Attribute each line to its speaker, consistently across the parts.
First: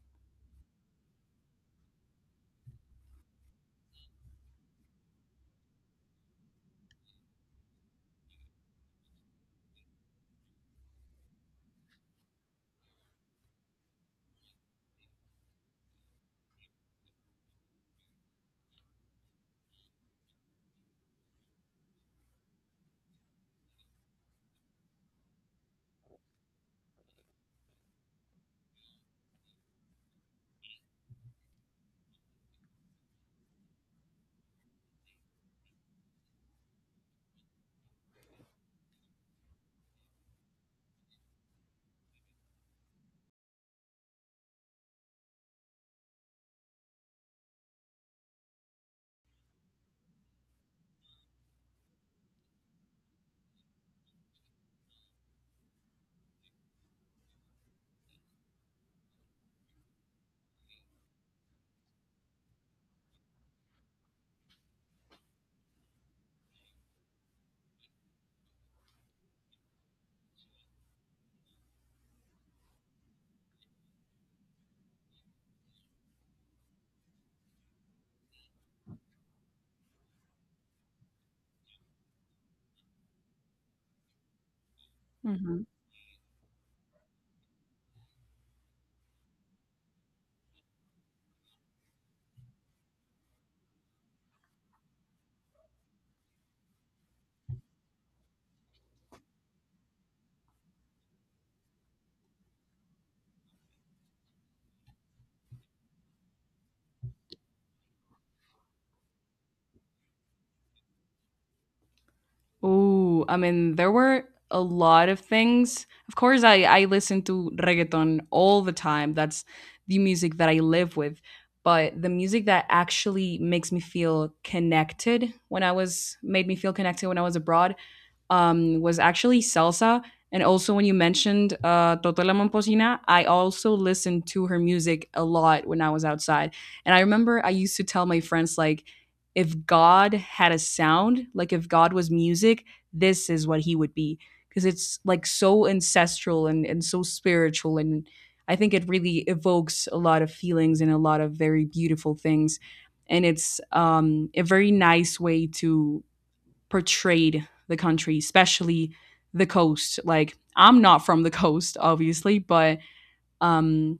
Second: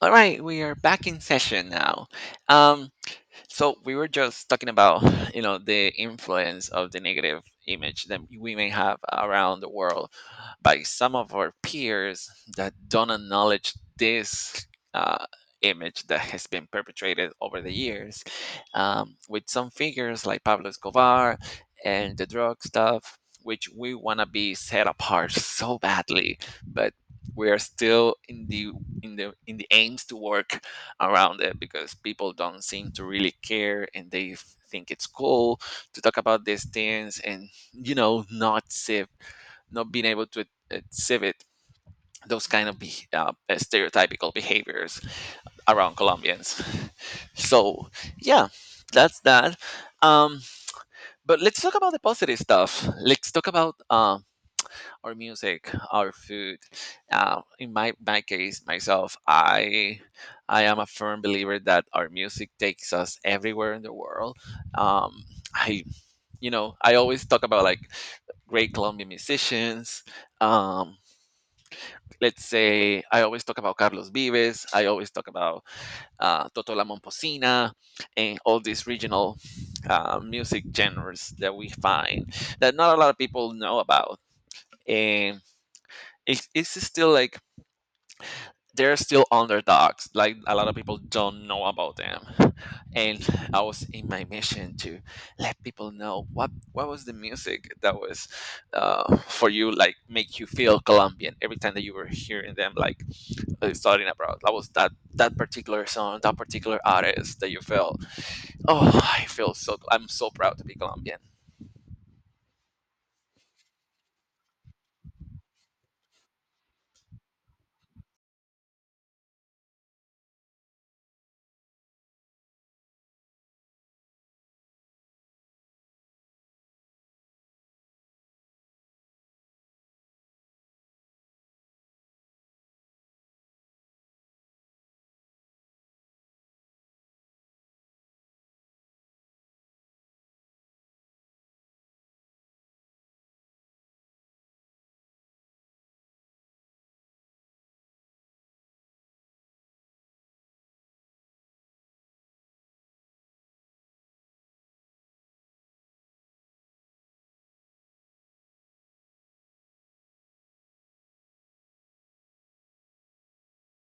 Speaker 1: All right, we are back in session now. Um, so we were just talking about, you know, the influence of the negative image that we may have around the world by some of our peers that don't acknowledge this uh, image that has been perpetrated over the years, with some figures like Pablo Escobar and the drug stuff, which we want to be set apart so badly, but we are still in the aims to work around it because people don't seem to really care and they think it's cool to talk about these things, and you know not save not being able to exhibit those kind of stereotypical behaviors around Colombians. So yeah, that's that. um but let's talk about the positive stuff. Let's talk about our music, our food. In my case, myself, I am a firm believer that our music takes us everywhere in the world. Um, I you know, I always talk about like great Colombian musicians. Um, let's say I always talk about Carlos Vives. I always talk about Toto La Momposina and all these regional music genres that we find, that not a lot of people know about. And
Speaker 2: Mhm.
Speaker 1: it's still like they're still underdogs. Like a lot of people don't know about them. And I was in my mission to let people know what was the music that was for you, like make you feel Colombian every time that you were hearing them, like starting abroad. That was that particular song, that particular artist that you felt. Oh, I feel so. I'm so proud to be Colombian.
Speaker 2: Ooh, I mean, there were a lot of things. Of course, I listen to reggaeton all the time. That's the music that I live with. But the music that actually makes me feel connected when I was made me feel connected when I was abroad was actually salsa. And also, when you mentioned Totela Momposina, I also listened to her music a lot when I was outside. And I remember I used to tell my friends, like, if God had a sound, like if God was music, this is what he would be. Because it's like so ancestral and so spiritual. And I think it really evokes a lot of feelings and a lot of very beautiful things. And it's a very nice way to portrayed the country, especially the coast. Like I'm not from the coast, obviously, but um,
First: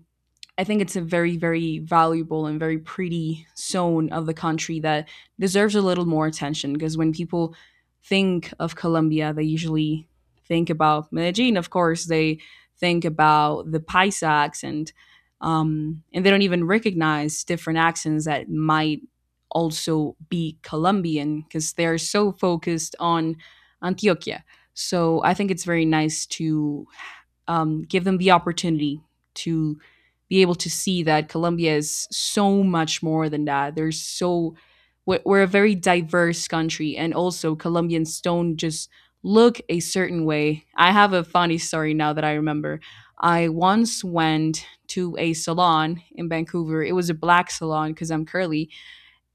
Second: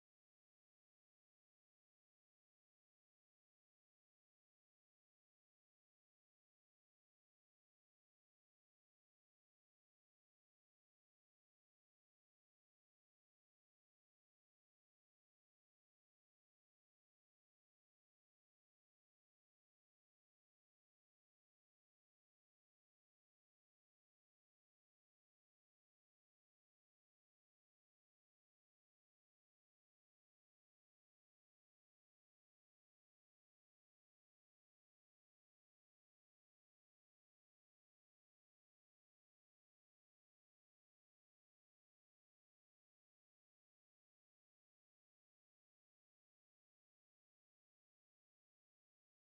Speaker 2: I think it's a very, very valuable and very pretty zone of the country that deserves a little more attention because when people think of Colombia, they usually think about Medellin, of course, they think about the Paisa accent, and they don't even recognize different accents that might also be Colombian because they're so focused on Antioquia. So I think it's very nice to give them the opportunity to be able to see that Colombia is so much more than that. There's so We're a very diverse country, and also Colombians don't just look a certain way. I have a funny story now that I remember. I once went to a salon in Vancouver. It was a black salon because I'm curly,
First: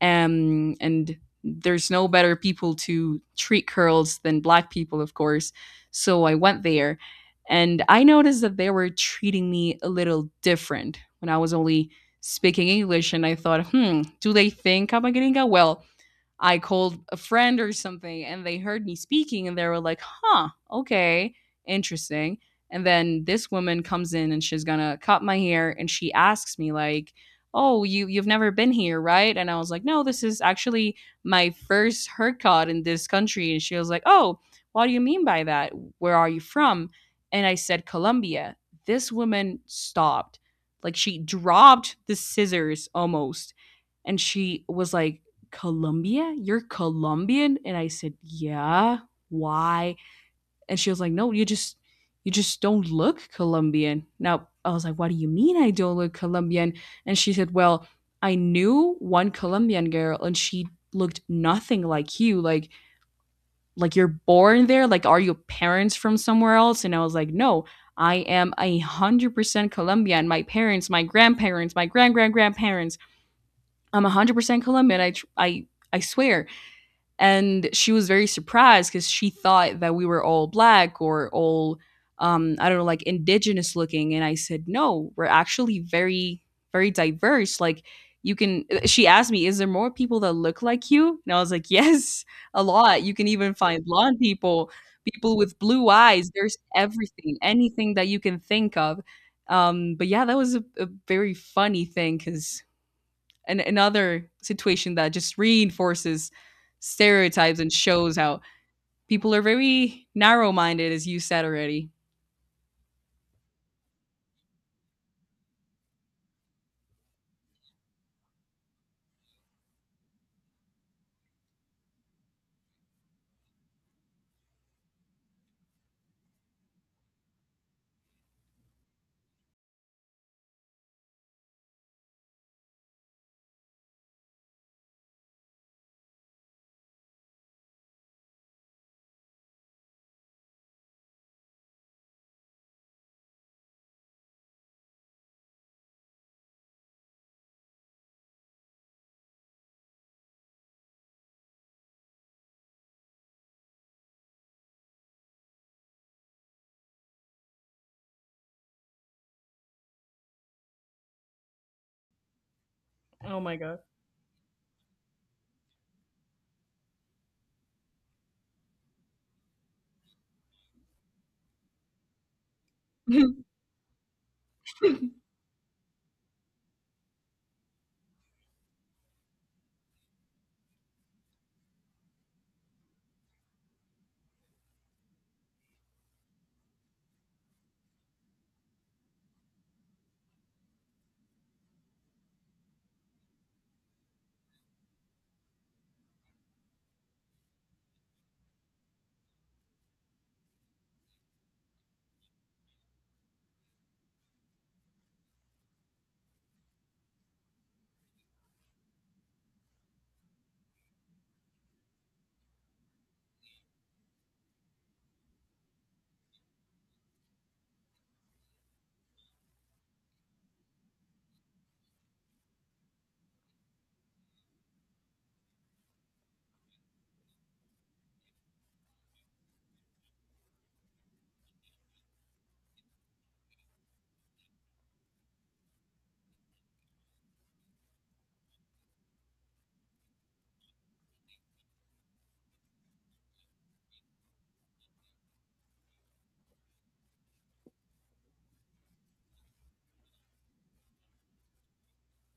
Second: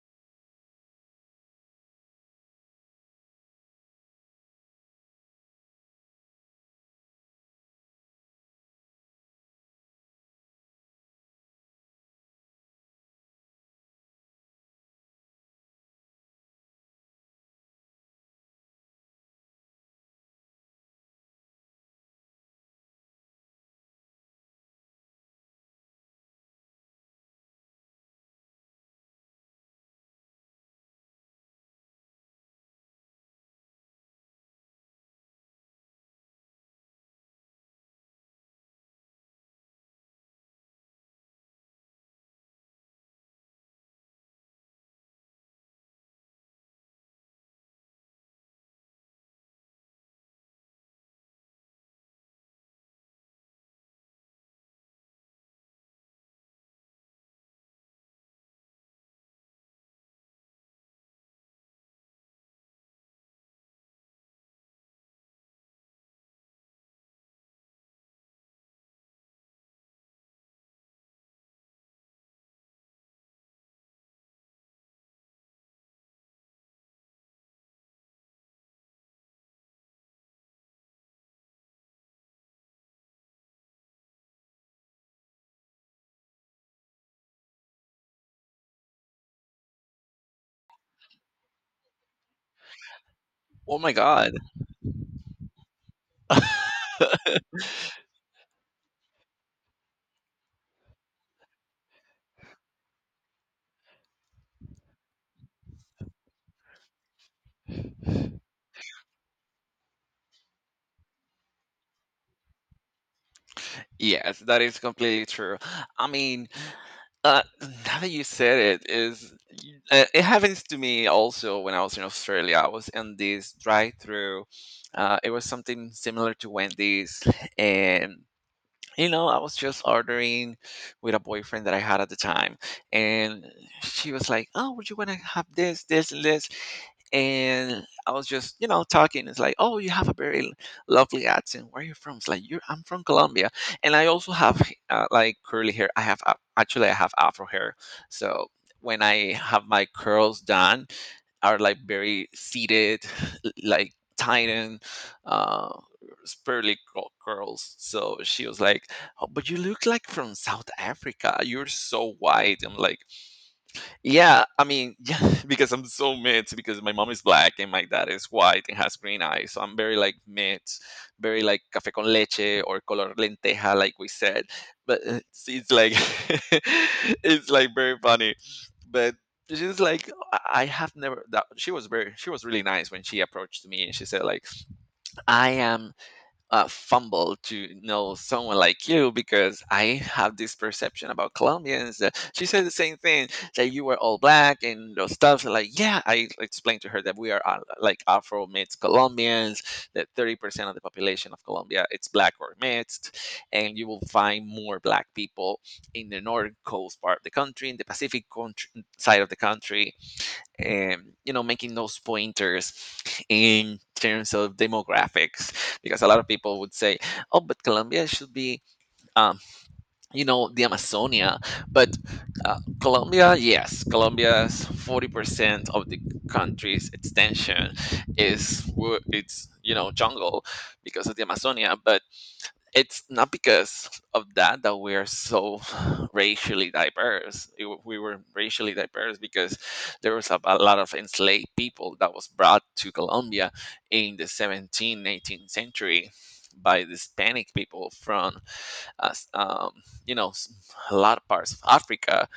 Speaker 2: and there's no better people to treat curls than black people, of course. So I went there, and I noticed that they were treating me a little different when I was only speaking English. And I thought, hmm, do they think I'm a gringa? Well, I called a friend or something and they heard me speaking and they were like, huh, okay, interesting. And then this woman comes in and she's gonna cut my hair and she asks me, like, oh, you've never been here, right? And I was like, no, this is actually my first haircut in this country. And she was like, oh, what do you mean by that? Where are you from? And I said, Colombia. This woman stopped. Like she dropped the scissors almost. And she was like, Colombia? You're Colombian? And I said, yeah. Why? And she was like, no, you just don't look Colombian. Now I was like, what do you mean I don't look Colombian? And she said, well, I knew one Colombian girl and she looked nothing like you. Like you're born there. Like, are your parents from somewhere else? And I was like, no, I am 100% Colombian. My parents, my grandparents, my grand grandparents. I'm 100% Colombian. I I swear. And she was very surprised because she thought that we were all black or all I don't know, like indigenous looking. And I said, no, we're actually very, very diverse. Like you can she asked me, is there more people that look like you? And I was like, yes, a lot. You can even
Speaker 1: Oh
Speaker 2: find
Speaker 1: my
Speaker 2: blonde
Speaker 1: God.
Speaker 2: people, people with blue eyes. There's everything, anything that you can think of. But yeah, that was a very funny thing because another situation that just reinforces stereotypes and shows how people are very narrow minded, as you said already.
Speaker 1: Yes, that is completely true. I mean, Uh, now that you said it, is it happens to me also when I was in Australia. I was in this drive-through. It was something similar to Wendy's, and you know, I was just ordering with a boyfriend that I had at the time, and she was like, "Oh, would you want to have this, this, and this?" And I was just, you know, talking. It's like, "Oh, you have a very lovely accent. Where are you from?" It's like, "You're, I'm from Colombia, and I also have like curly hair. I have actually I have afro hair, so when I have my curls done, are like very seated, like tightened. Uh, curls." So she was like, "Oh, but you look like from South Africa. You're so white." I'm like,
Speaker 2: Oh my god.
Speaker 1: "Yeah, I mean, yeah, because I'm so mixed. Because my mom is black and my dad is white and has green eyes. So I'm very like mixed, very like café con leche or color lenteja, like we said. But it's like, it's like very funny, but." She's like, I have never. That, she was really nice when she approached me, and she said like, I am fumble to know someone like you because I have this perception about Colombians. That she said the same thing, that you were all black and those stuff. Like, yeah, I explained to her that we are like Afro mixed Colombians. That 30% of the population of Colombia it's black or mixed, and you will find more black people in the north coast part of the country, in the Pacific country, side of the country, you know, making those pointers in terms of demographics, because a lot of people would say, oh, but Colombia should be, um, you know, the Amazonia, but Colombia, yes, Colombia's 40% of the country's extension it's, you know, jungle because of the Amazonia, but it's not because of that that we're so racially diverse. We were racially diverse because there was a lot of enslaved people that was brought to Colombia in the 17th, 18th century by the Hispanic people from, uh, s- um, you know, a lot of parts of Africa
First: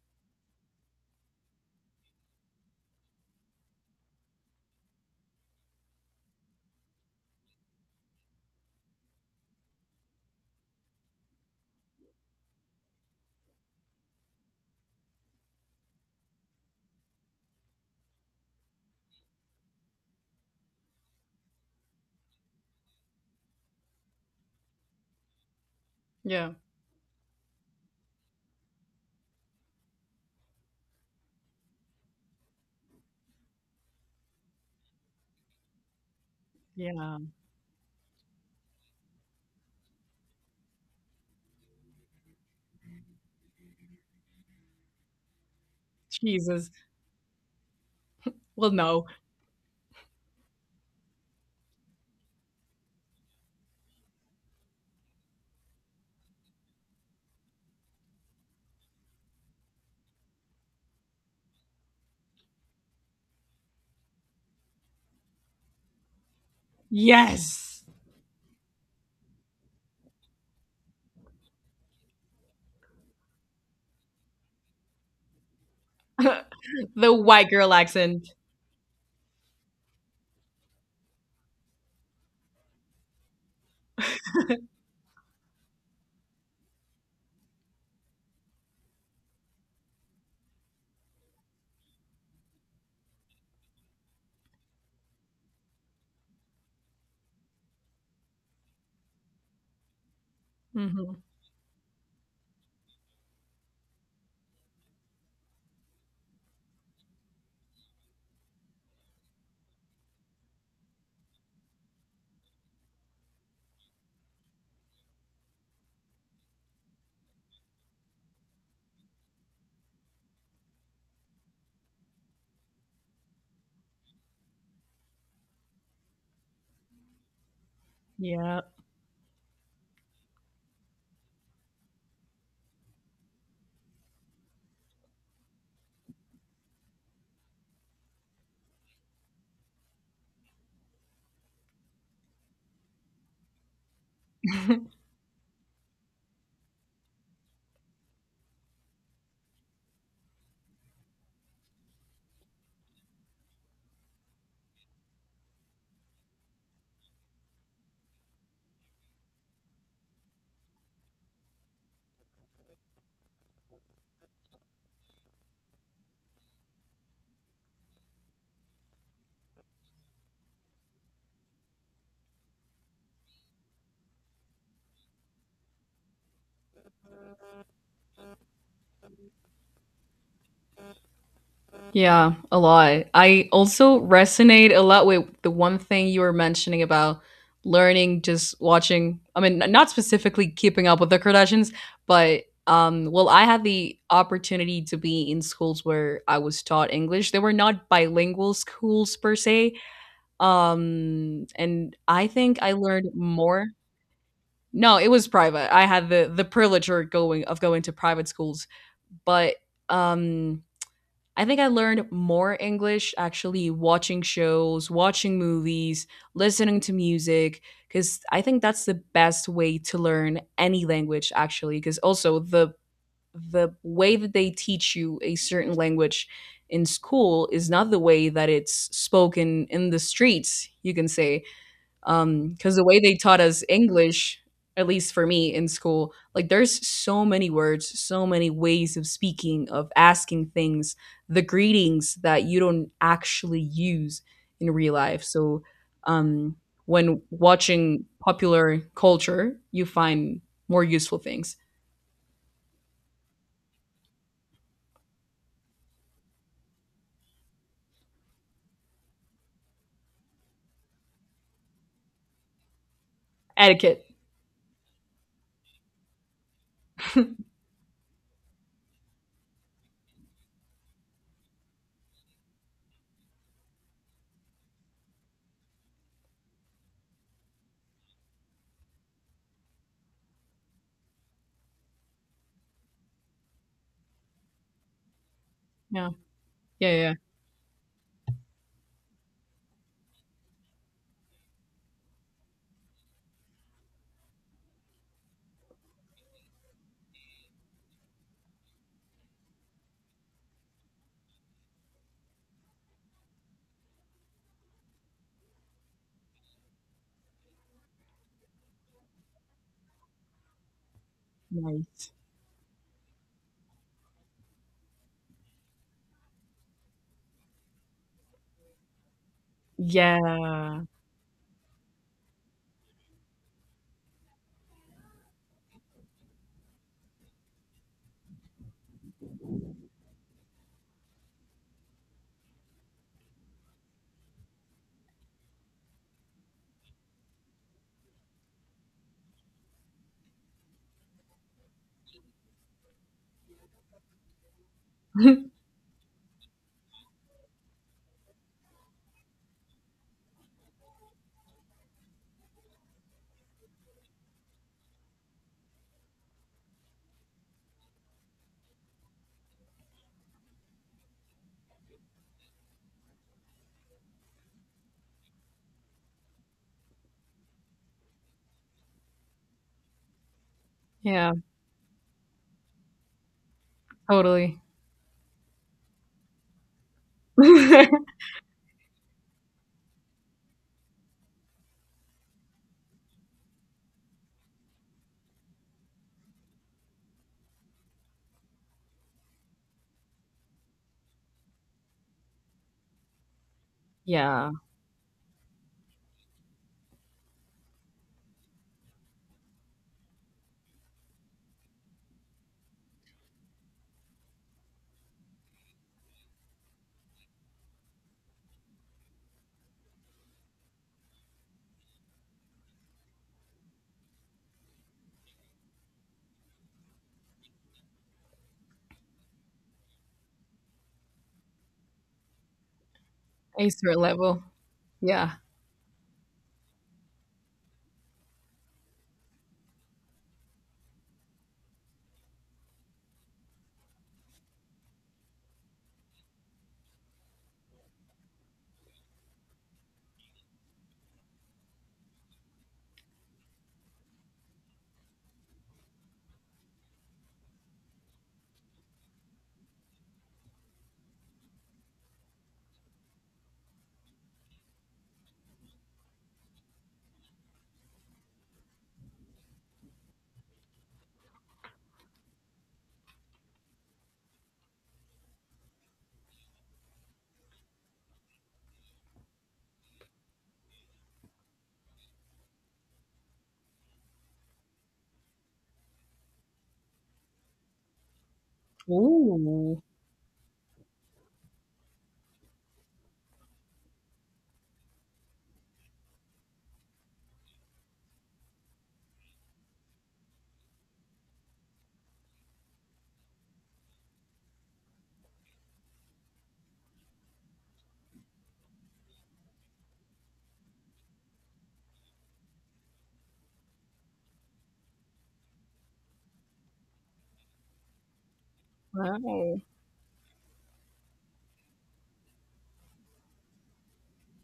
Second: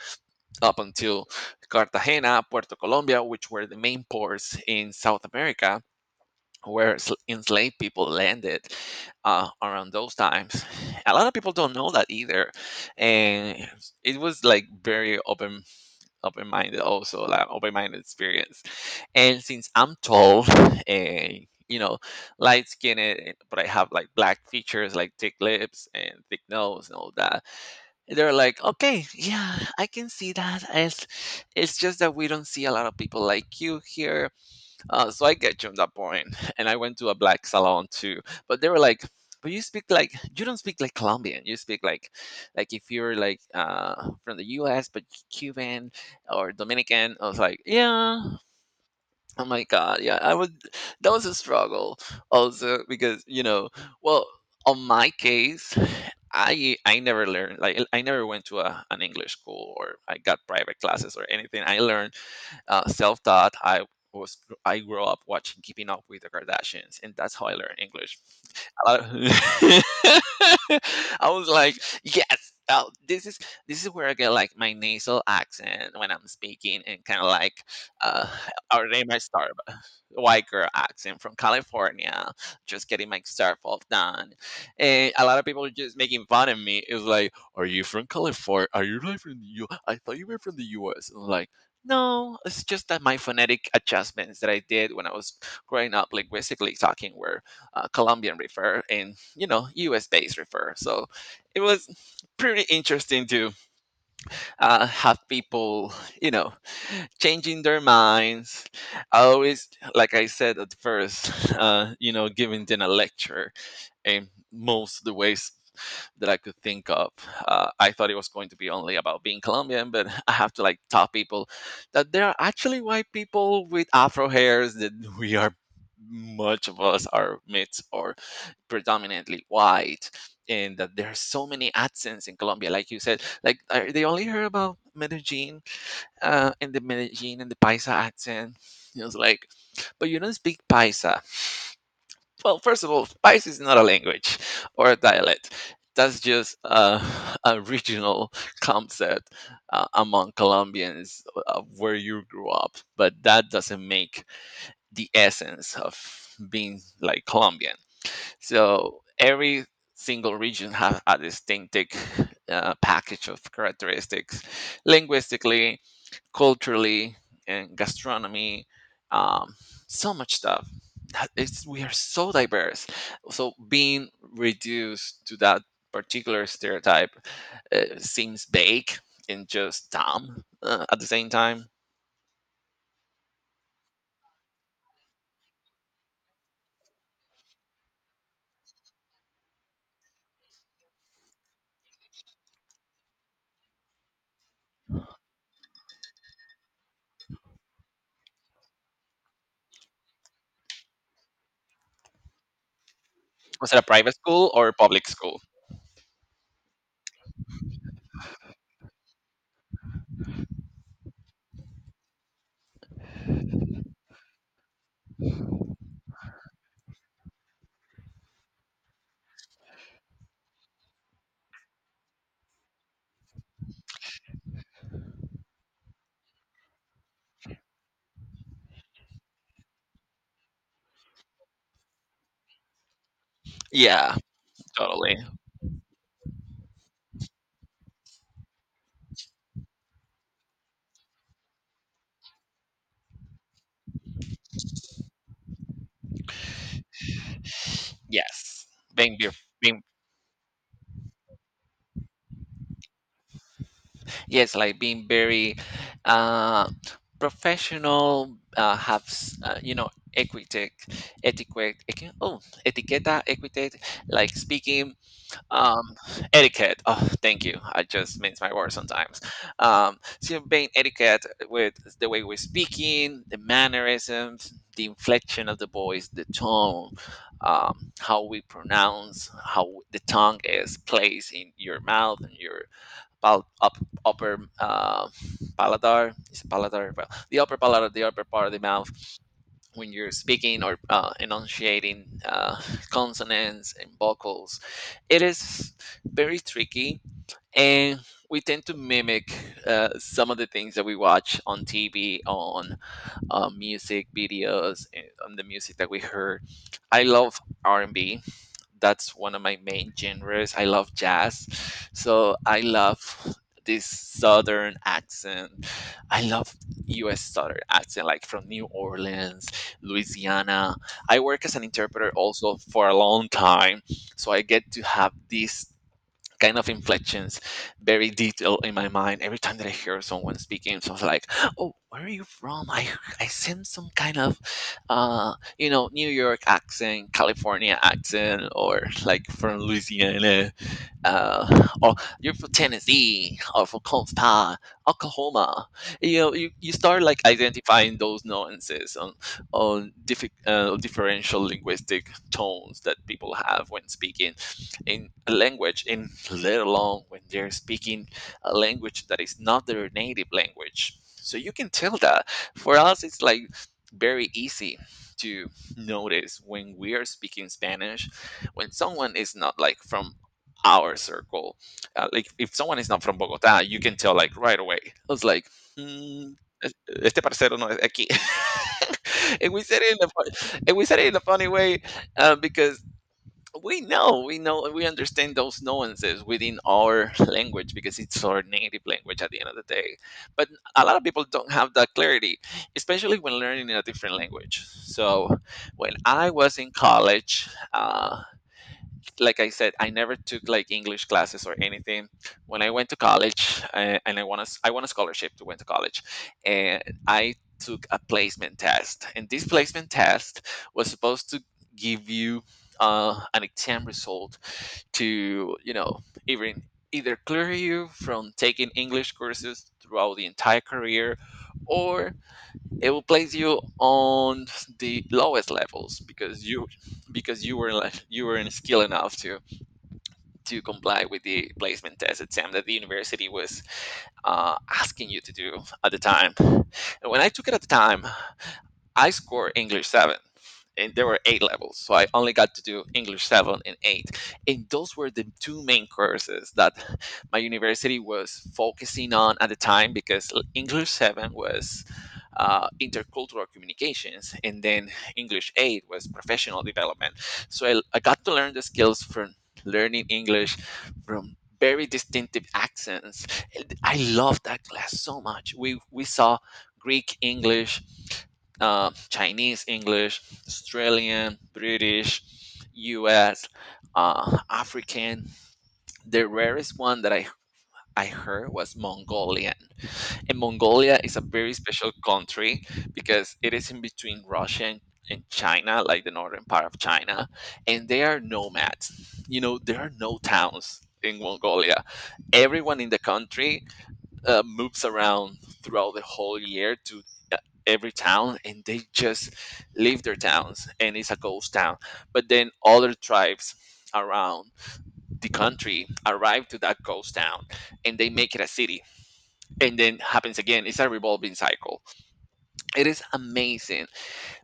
Speaker 1: up until Cartagena, Puerto Colombia, which were the main ports in South America where enslaved people landed around those times. A lot of people don't know that either, and it was like very open, open minded also, like open minded experience. And since I'm tall, and you know, light skinned, but I have like black features, like thick lips and thick
Speaker 2: Yeah.
Speaker 1: nose and all that. They're like, okay, yeah, I can see that. It's just that we don't see a lot of people like you here, so I get you on that point. And I went to a
Speaker 2: Yeah.
Speaker 1: black salon too. But they were like, but you speak like you don't speak like Colombian. You speak like if you're like from the US but Cuban or
Speaker 2: Jesus.
Speaker 1: Dominican. I was like, yeah.
Speaker 2: Well, no.
Speaker 1: Oh my god, yeah. I would That was a struggle also because, you know, well, on my case, I never learned, like I never went to an English school or I got private classes or anything. I learned self taught. Was I grew up watching Keeping Up with the Kardashians, and that's how I learned
Speaker 2: Yes.
Speaker 1: English. A lot of- I was like, yes, this is where I get like my nasal accent when I'm speaking, and
Speaker 2: The
Speaker 1: kind of
Speaker 2: white
Speaker 1: like,
Speaker 2: girl
Speaker 1: uh,
Speaker 2: accent.
Speaker 1: or they might start white girl accent from California, just getting my stuff all done. And a lot of people are just making fun of me. It's like, are you from California? Are you really from the U? I thought you were from the U.S. And I'm like, no, it's just that my phonetic adjustments that I did when I was growing up linguistically talking were Colombian refer, and you know, U.S. based refer. So
Speaker 2: Mm-hmm.
Speaker 1: it was pretty interesting to have people, you know, changing their minds. I always, like I said at first, you know, giving them a lecture in most of the ways that I could think of. I thought it was going to be only about being Colombian, but I have to like tell people that there are actually white people with afro hairs, that we are much of us are mixed or
Speaker 2: Yeah.
Speaker 1: predominantly white, and that there are so many accents in Colombia like you said, like they only heard about Medellin and the Medellin and the Paisa accent. It was like, but you don't speak Paisa. Well, first of all, Spice is not a language or a dialect. That's just a, a regional concept among Colombians, where you grew up, but that doesn't make the essence of being like Colombian. So every single region has a distinctive package of characteristics, linguistically, culturally, and gastronomy. Um, so much stuff. That it's we are so diverse. So being reduced to that particular stereotype seems vague and just dumb at the same time.
Speaker 2: Yeah, a lot. I also resonate a lot with the one thing you were mentioning about learning just watching. I mean, not specifically keeping up with the Kardashians, but well, I had the opportunity to be in schools where I was taught English. They were not bilingual schools per se. And I think I learned more.
Speaker 1: Was it a private school or a
Speaker 2: No,
Speaker 1: public
Speaker 2: it was
Speaker 1: school?
Speaker 2: private. I had the privilege or going of going to private schools, but um I think I learned more English actually watching shows, watching movies, listening to music, because I think that's the best way to learn any language actually. Because also the way that they teach you a certain language in school is not the way that it's spoken in the streets, you can say. Because the way they taught us
Speaker 1: Yeah,
Speaker 2: English, at least
Speaker 1: totally.
Speaker 2: for me in school, like there's so many words, so many ways of speaking, of asking things, the greetings that you don't actually use in real life. So, um, when watching
Speaker 1: Yes,
Speaker 2: popular
Speaker 1: being be-
Speaker 2: culture,
Speaker 1: being
Speaker 2: you find more useful things.
Speaker 1: yes, like being very uh, professional, you know, etiquette, oh, etiqueta, etiquette,
Speaker 2: Etiquette.
Speaker 1: like speaking, um, etiquette. Oh, thank you. I just mince my words sometimes. So being etiquette with the way we're speaking, the mannerisms, the inflection of the voice, the tone, how we pronounce, how the tongue is placed in your mouth and your pal- up, upper
Speaker 2: Yeah.
Speaker 1: palatar, is it
Speaker 2: Yeah,
Speaker 1: palatar, well
Speaker 2: yeah.
Speaker 1: the upper palatar, the upper part of the mouth when you're speaking or enunciating consonants and vocals, it is very tricky, and we tend to mimic some of the things that we watch on TV, on music videos, and on the music that we heard. I love R&B, that's one of my main genres. I love jazz.
Speaker 2: Nice.
Speaker 1: So I love this southern accent. I love US southern accent, like from New Orleans, Louisiana.
Speaker 2: Yeah.
Speaker 1: I work as an interpreter also for a long time. So I get to have this kind of inflections very detailed in my mind every time that I hear someone speaking. So I was like, oh, where are you from? I sense some kind of uh you know, New York accent, California accent, or like from Louisiana, or you're from Tennessee, or from Consta, Oklahoma. You know, you start like identifying those nuances on differential linguistic tones that people have when speaking in a language, and let alone when they're speaking a language that is not their native language. So you can tell that. For us, it's like very easy to notice when we are speaking Spanish, when someone is not like from our
Speaker 2: Yeah,
Speaker 1: circle. Like if someone is not from Bogotá, you can tell like right
Speaker 2: totally.
Speaker 1: away. I was like, "Mm, es- este parcero no es de aquí." And we said it in a funny way because we know we understand those nuances within our language because it's our native language at the end of the day. But a lot of people don't have that clarity, especially when learning in a different
Speaker 2: Yeah,
Speaker 1: language. So when I was in college, like I said, I never took like English classes or anything. When I went to college, and I won a scholarship to went to college, and I took a placement test. And this placement test was supposed to give you an exam result to, you know, either clear you from taking English courses throughout the entire career, or it will place you
Speaker 2: a certain level.
Speaker 1: on the
Speaker 2: Yeah.
Speaker 1: lowest levels because you were like you were in skill enough to comply with the placement test exam that the university was asking you to do at the time. And when I took it at the time, I scored English 7. And there were eight levels, so I only got to do English 7 and 8. And those were the two main courses that my university was focusing on at the time because English 7 was intercultural communications, and then English 8 was professional development. So I got to learn the skills from learning English from very distinctive accents. And I loved that class so much. We saw Greek English, Chinese English, Australian, British, U.S., African. The rarest one that I heard was Mongolian.
Speaker 2: Ooh,
Speaker 1: And Mongolia is a very special country because it is in between Russia and China, like the northern part of China, and they are nomads. You know, there are no towns in Mongolia. Everyone in the country moves around throughout the whole year to uh, every town, and they just leave their towns and it's a ghost town. But then other tribes around the country arrive to that ghost town and they make it a city,
Speaker 2: wow.
Speaker 1: and then happens again. It's a revolving cycle. It is amazing,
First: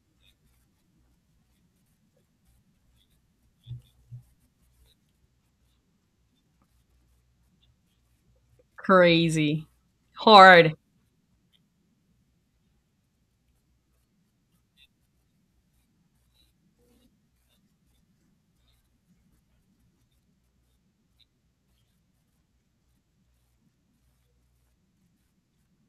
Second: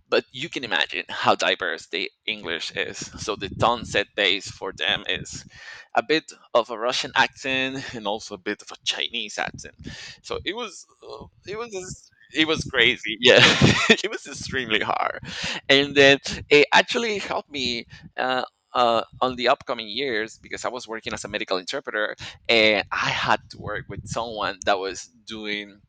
Speaker 1: but you can imagine how diverse the English is. So the tone set base for them is a bit of a Russian accent and also a bit of a Chinese
Speaker 2: Crazy.
Speaker 1: accent. So it
Speaker 2: Hard.
Speaker 1: was it was crazy. Yeah, it was extremely hard, and then it actually helped me. Uh, on the upcoming years, because I was working as a medical interpreter, and I had to work with someone that was doing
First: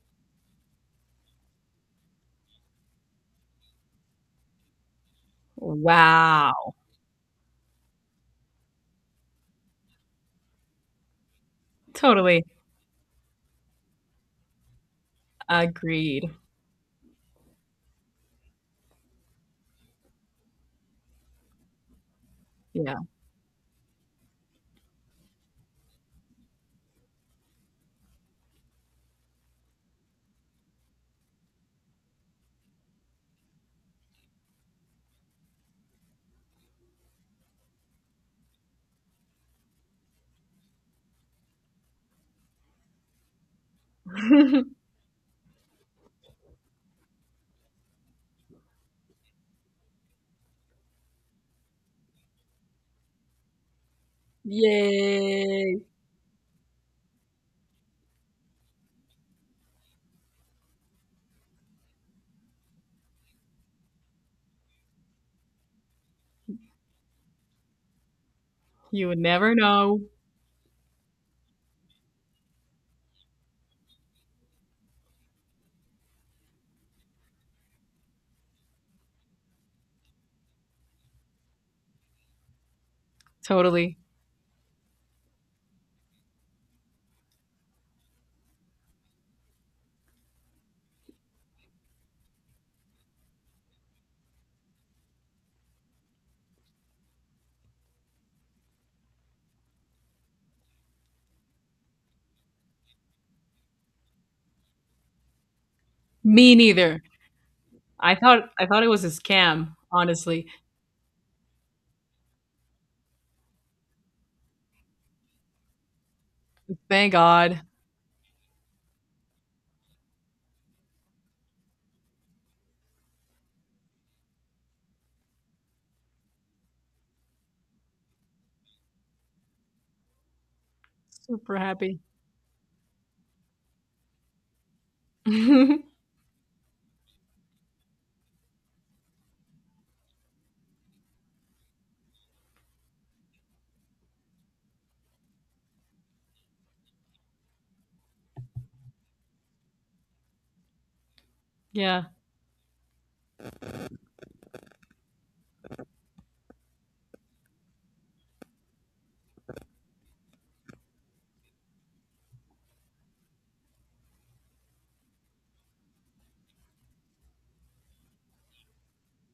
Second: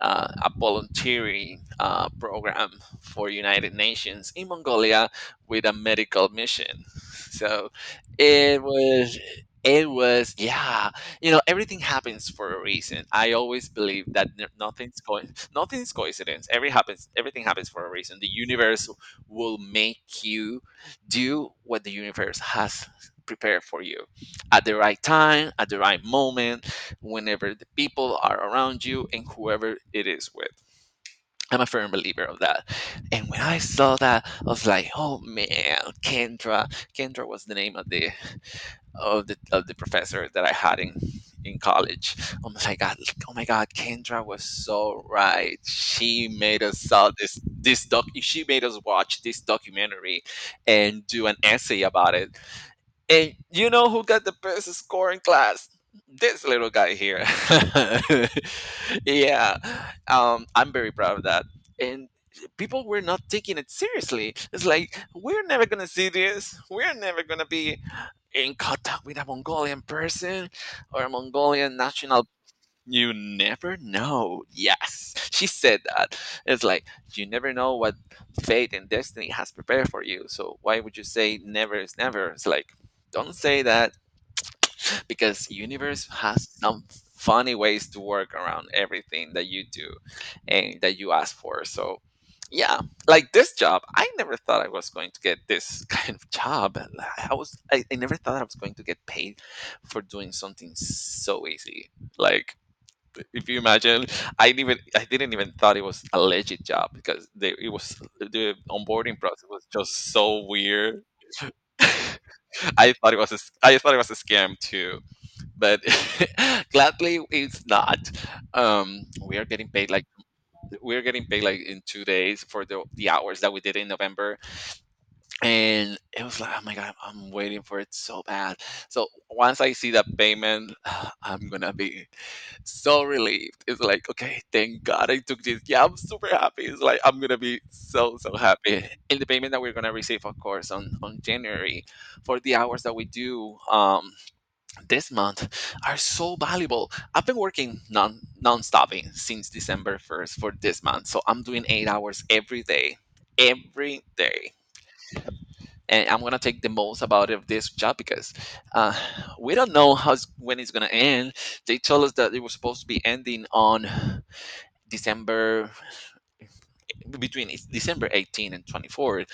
Speaker 1: a volunteering program for United Nations in Mongolia with a medical
Speaker 2: Wow.
Speaker 1: mission. So it was, it was, yeah, you know, everything happens
Speaker 2: Totally
Speaker 1: for a reason. I always believe that nothing's going nothing's
Speaker 2: agreed.
Speaker 1: coincidence, everything happens for a reason. The universe will make you do what the universe has
Speaker 2: Yeah.
Speaker 1: prepared for you at the right time, at the right moment, whenever the people are around you and whoever it is with. I'm a firm believer of that. And when I saw that, I was like, "Oh man, Kendra!" Kendra was the name of the of the professor that I had in college. Oh my god! Oh my god! Kendra was so right. She made us saw this doc. She made us watch this documentary and do an essay about it. And you know who got the best score in class?
Speaker 2: Yay.
Speaker 1: This little guy here. Yeah, I'm very proud of that. And people were not taking it seriously. It's like, we're never going to see this. We're never going to be in contact
Speaker 2: You
Speaker 1: with
Speaker 2: would
Speaker 1: a
Speaker 2: never
Speaker 1: Mongolian
Speaker 2: know.
Speaker 1: person or a Mongolian national. You never know. Yes, she said that. It's like you never know what fate and destiny has prepared for you. So why would you say never is never? It's like, don't say that
Speaker 2: Totally.
Speaker 1: because universe has some funny ways to work around everything that you do and that you ask for. So yeah, like this job, I never thought I was going to get this kind of job. I never thought I was going to get paid for doing something so easy. Like, if you imagine, I didn't even thought it was a
Speaker 2: Me
Speaker 1: legit job
Speaker 2: neither.
Speaker 1: because it was, the
Speaker 2: I thought it was a
Speaker 1: onboarding process was
Speaker 2: scam,
Speaker 1: just so
Speaker 2: honestly.
Speaker 1: weird. I thought it was a scam too, but
Speaker 2: Thank
Speaker 1: gladly
Speaker 2: God.
Speaker 1: it's not. Um, we are getting paid like, we're getting paid like in 2 days for the hours that we did in November. And it was like, oh my god, I'm waiting for it so bad. So once I see that payment, I'm
Speaker 2: Super
Speaker 1: gonna
Speaker 2: happy.
Speaker 1: be so relieved. It's like, okay, thank God I took this. Yeah, I'm super happy. It's like, I'm gonna be so so happy. And the payment that we're gonna receive, of course, on January for the hours that we do, um, this month are so valuable. I've been working non-stopping since December 1st for this month, so I'm doing eight
Speaker 2: Yeah.
Speaker 1: hours every day. Every day. And I'm gonna take the most about of this job because, uh, we don't know how when it's gonna end. They told us that it was supposed to be ending on December, between December 18 and 24,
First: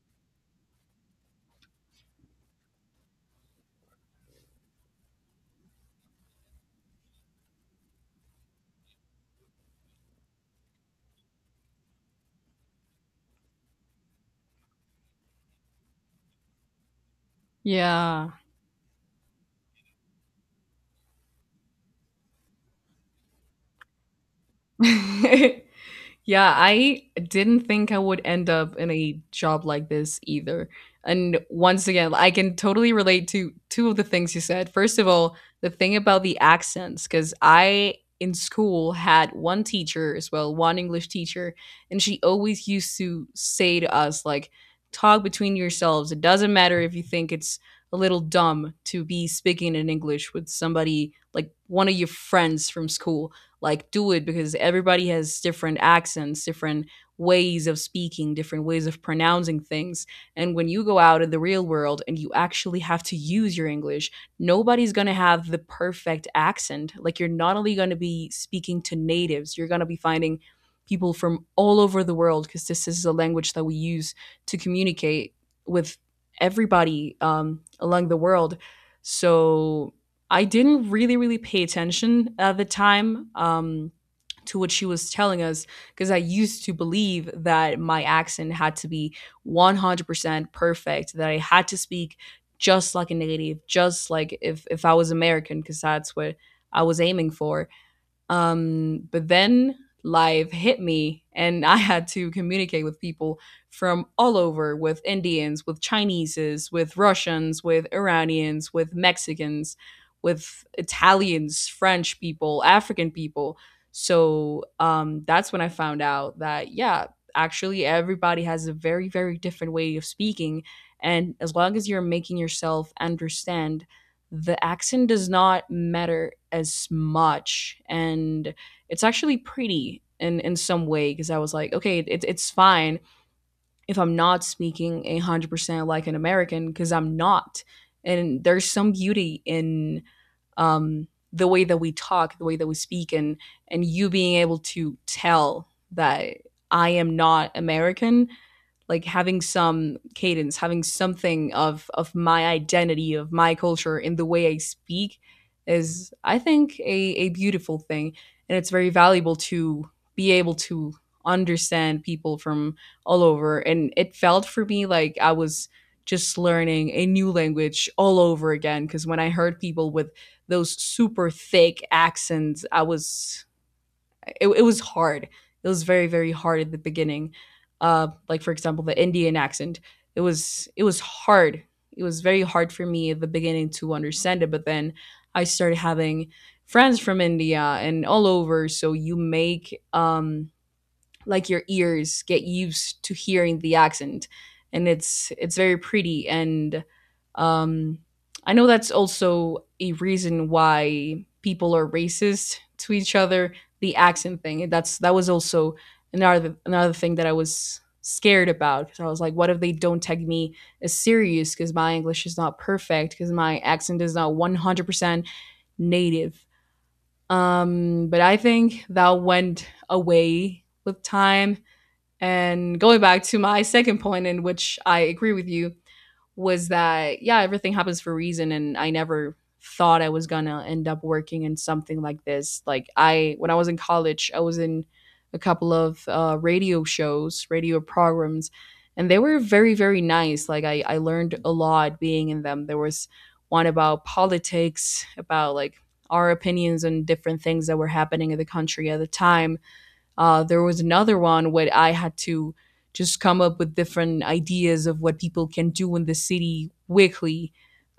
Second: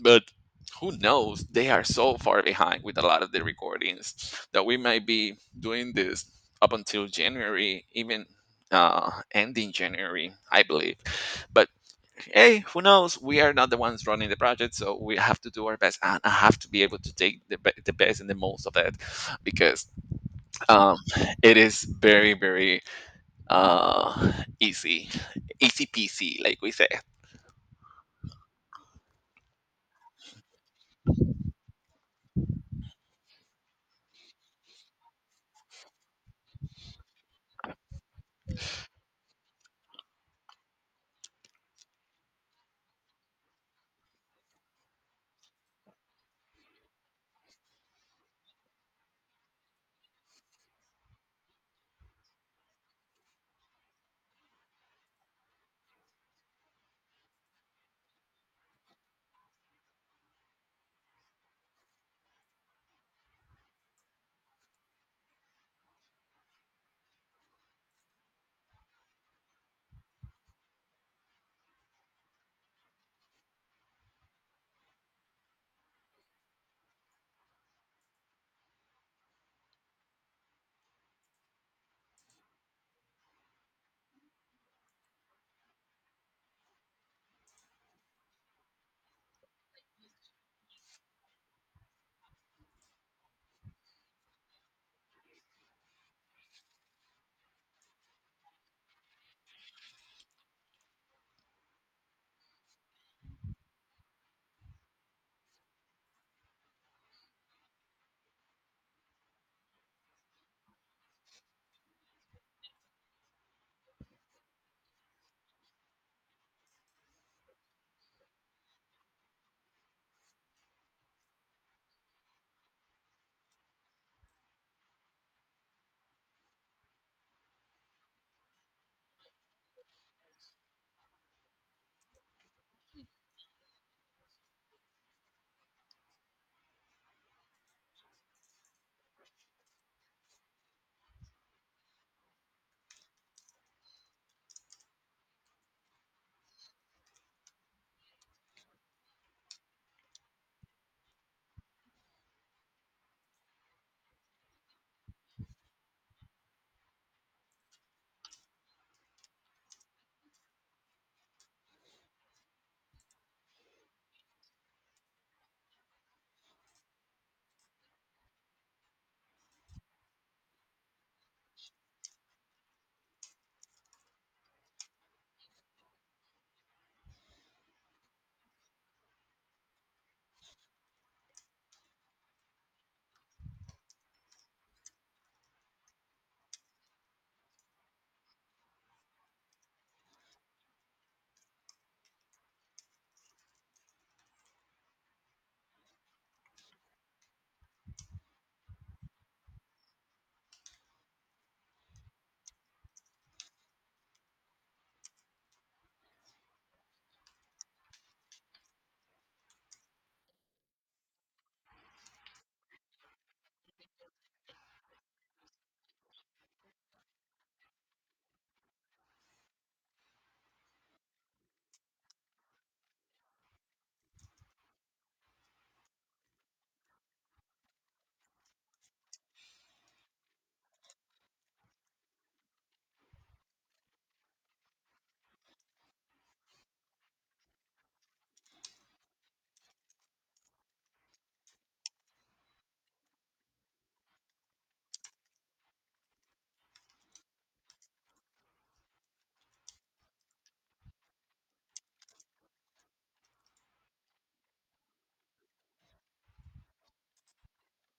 Speaker 1: but who knows? They are so far behind with a lot of the recordings that we might be doing this up until January, even ending January, I believe. But hey, who knows? We are not the ones running the project, so we have to do our best, and I have to be able to take the best and
Speaker 2: Yeah.
Speaker 1: the most of it, because, um, it is very, very, uh, easy, easy peasy,
Speaker 2: Yeah,
Speaker 1: like we say.
Speaker 2: I didn't think I would end up in a job like this either. And once again, I can totally relate to two of the things you said. First of all, the thing about the accents, because I in school had one teacher as well, one English teacher, and she always used to say to us, like, talk between yourselves. It doesn't matter if you think it's a little dumb to be speaking in English with somebody like one of your friends from school, like do it, because everybody has different accents, different ways of speaking, different ways of pronouncing things. And when you go out in the real world and you actually have to use your English, nobody's going to have the perfect accent. Like you're not only going to be speaking to natives, you're going to be finding people from all over the world because this is a language that we use to communicate with everybody, along the world. So I didn't really, really pay attention at the time to what she was telling us because I used to believe that my accent had to be 100% perfect, that I had to speak just like a native, just like if I was American, because that's what I was aiming for. But then life hit me, and I had to communicate with people from all over, with Indians, with Chineses, with Russians, with Iranians, with Mexicans, with Italians, French people, African people. So that's when I found out that, yeah, actually everybody has a very, very different way of speaking. And as long as you're making yourself understand, the accent does not matter as much, and it's actually pretty in some way, because I was like, okay, it's fine if I'm not speaking 100% like an American because I'm not. And there's some beauty in um the way that we talk, the way that we speak, and you being able to tell that I am not American, like having some cadence, having something of my identity, of my culture in the way I speak is, I think, a beautiful thing. And it's very valuable to be able to understand people from all over. And it felt for me like I was just learning a new language all over again. Cause when I heard people with those super thick accents, I was it was hard. It was very, very hard at the beginning. Like for example, the Indian accent. It was hard. It was very hard for me at the beginning to understand it, but then I started having friends from India and all over. So you make like your ears get used to hearing the accent, and it's very pretty and um I know that's also a reason why people are racist to each other, the accent thing. That was also another thing that I was scared about, because I was like, what if they don't take me as serious because my English is not perfect, because my accent is not 100% native. But I think that went away with time. And going back to my second point, in which I agree with you, was that, yeah, everything happens for a reason. And I never thought I was going to end up working in something like this. Like, when I was in college, I was in a couple of radio shows, radio programs, and they were very, very nice. Like, I learned a lot being in them. There was one about politics, about like our opinions on different things that were happening in the country at the time. There was another one where I had to just come up with different ideas of what people can do in the city weekly,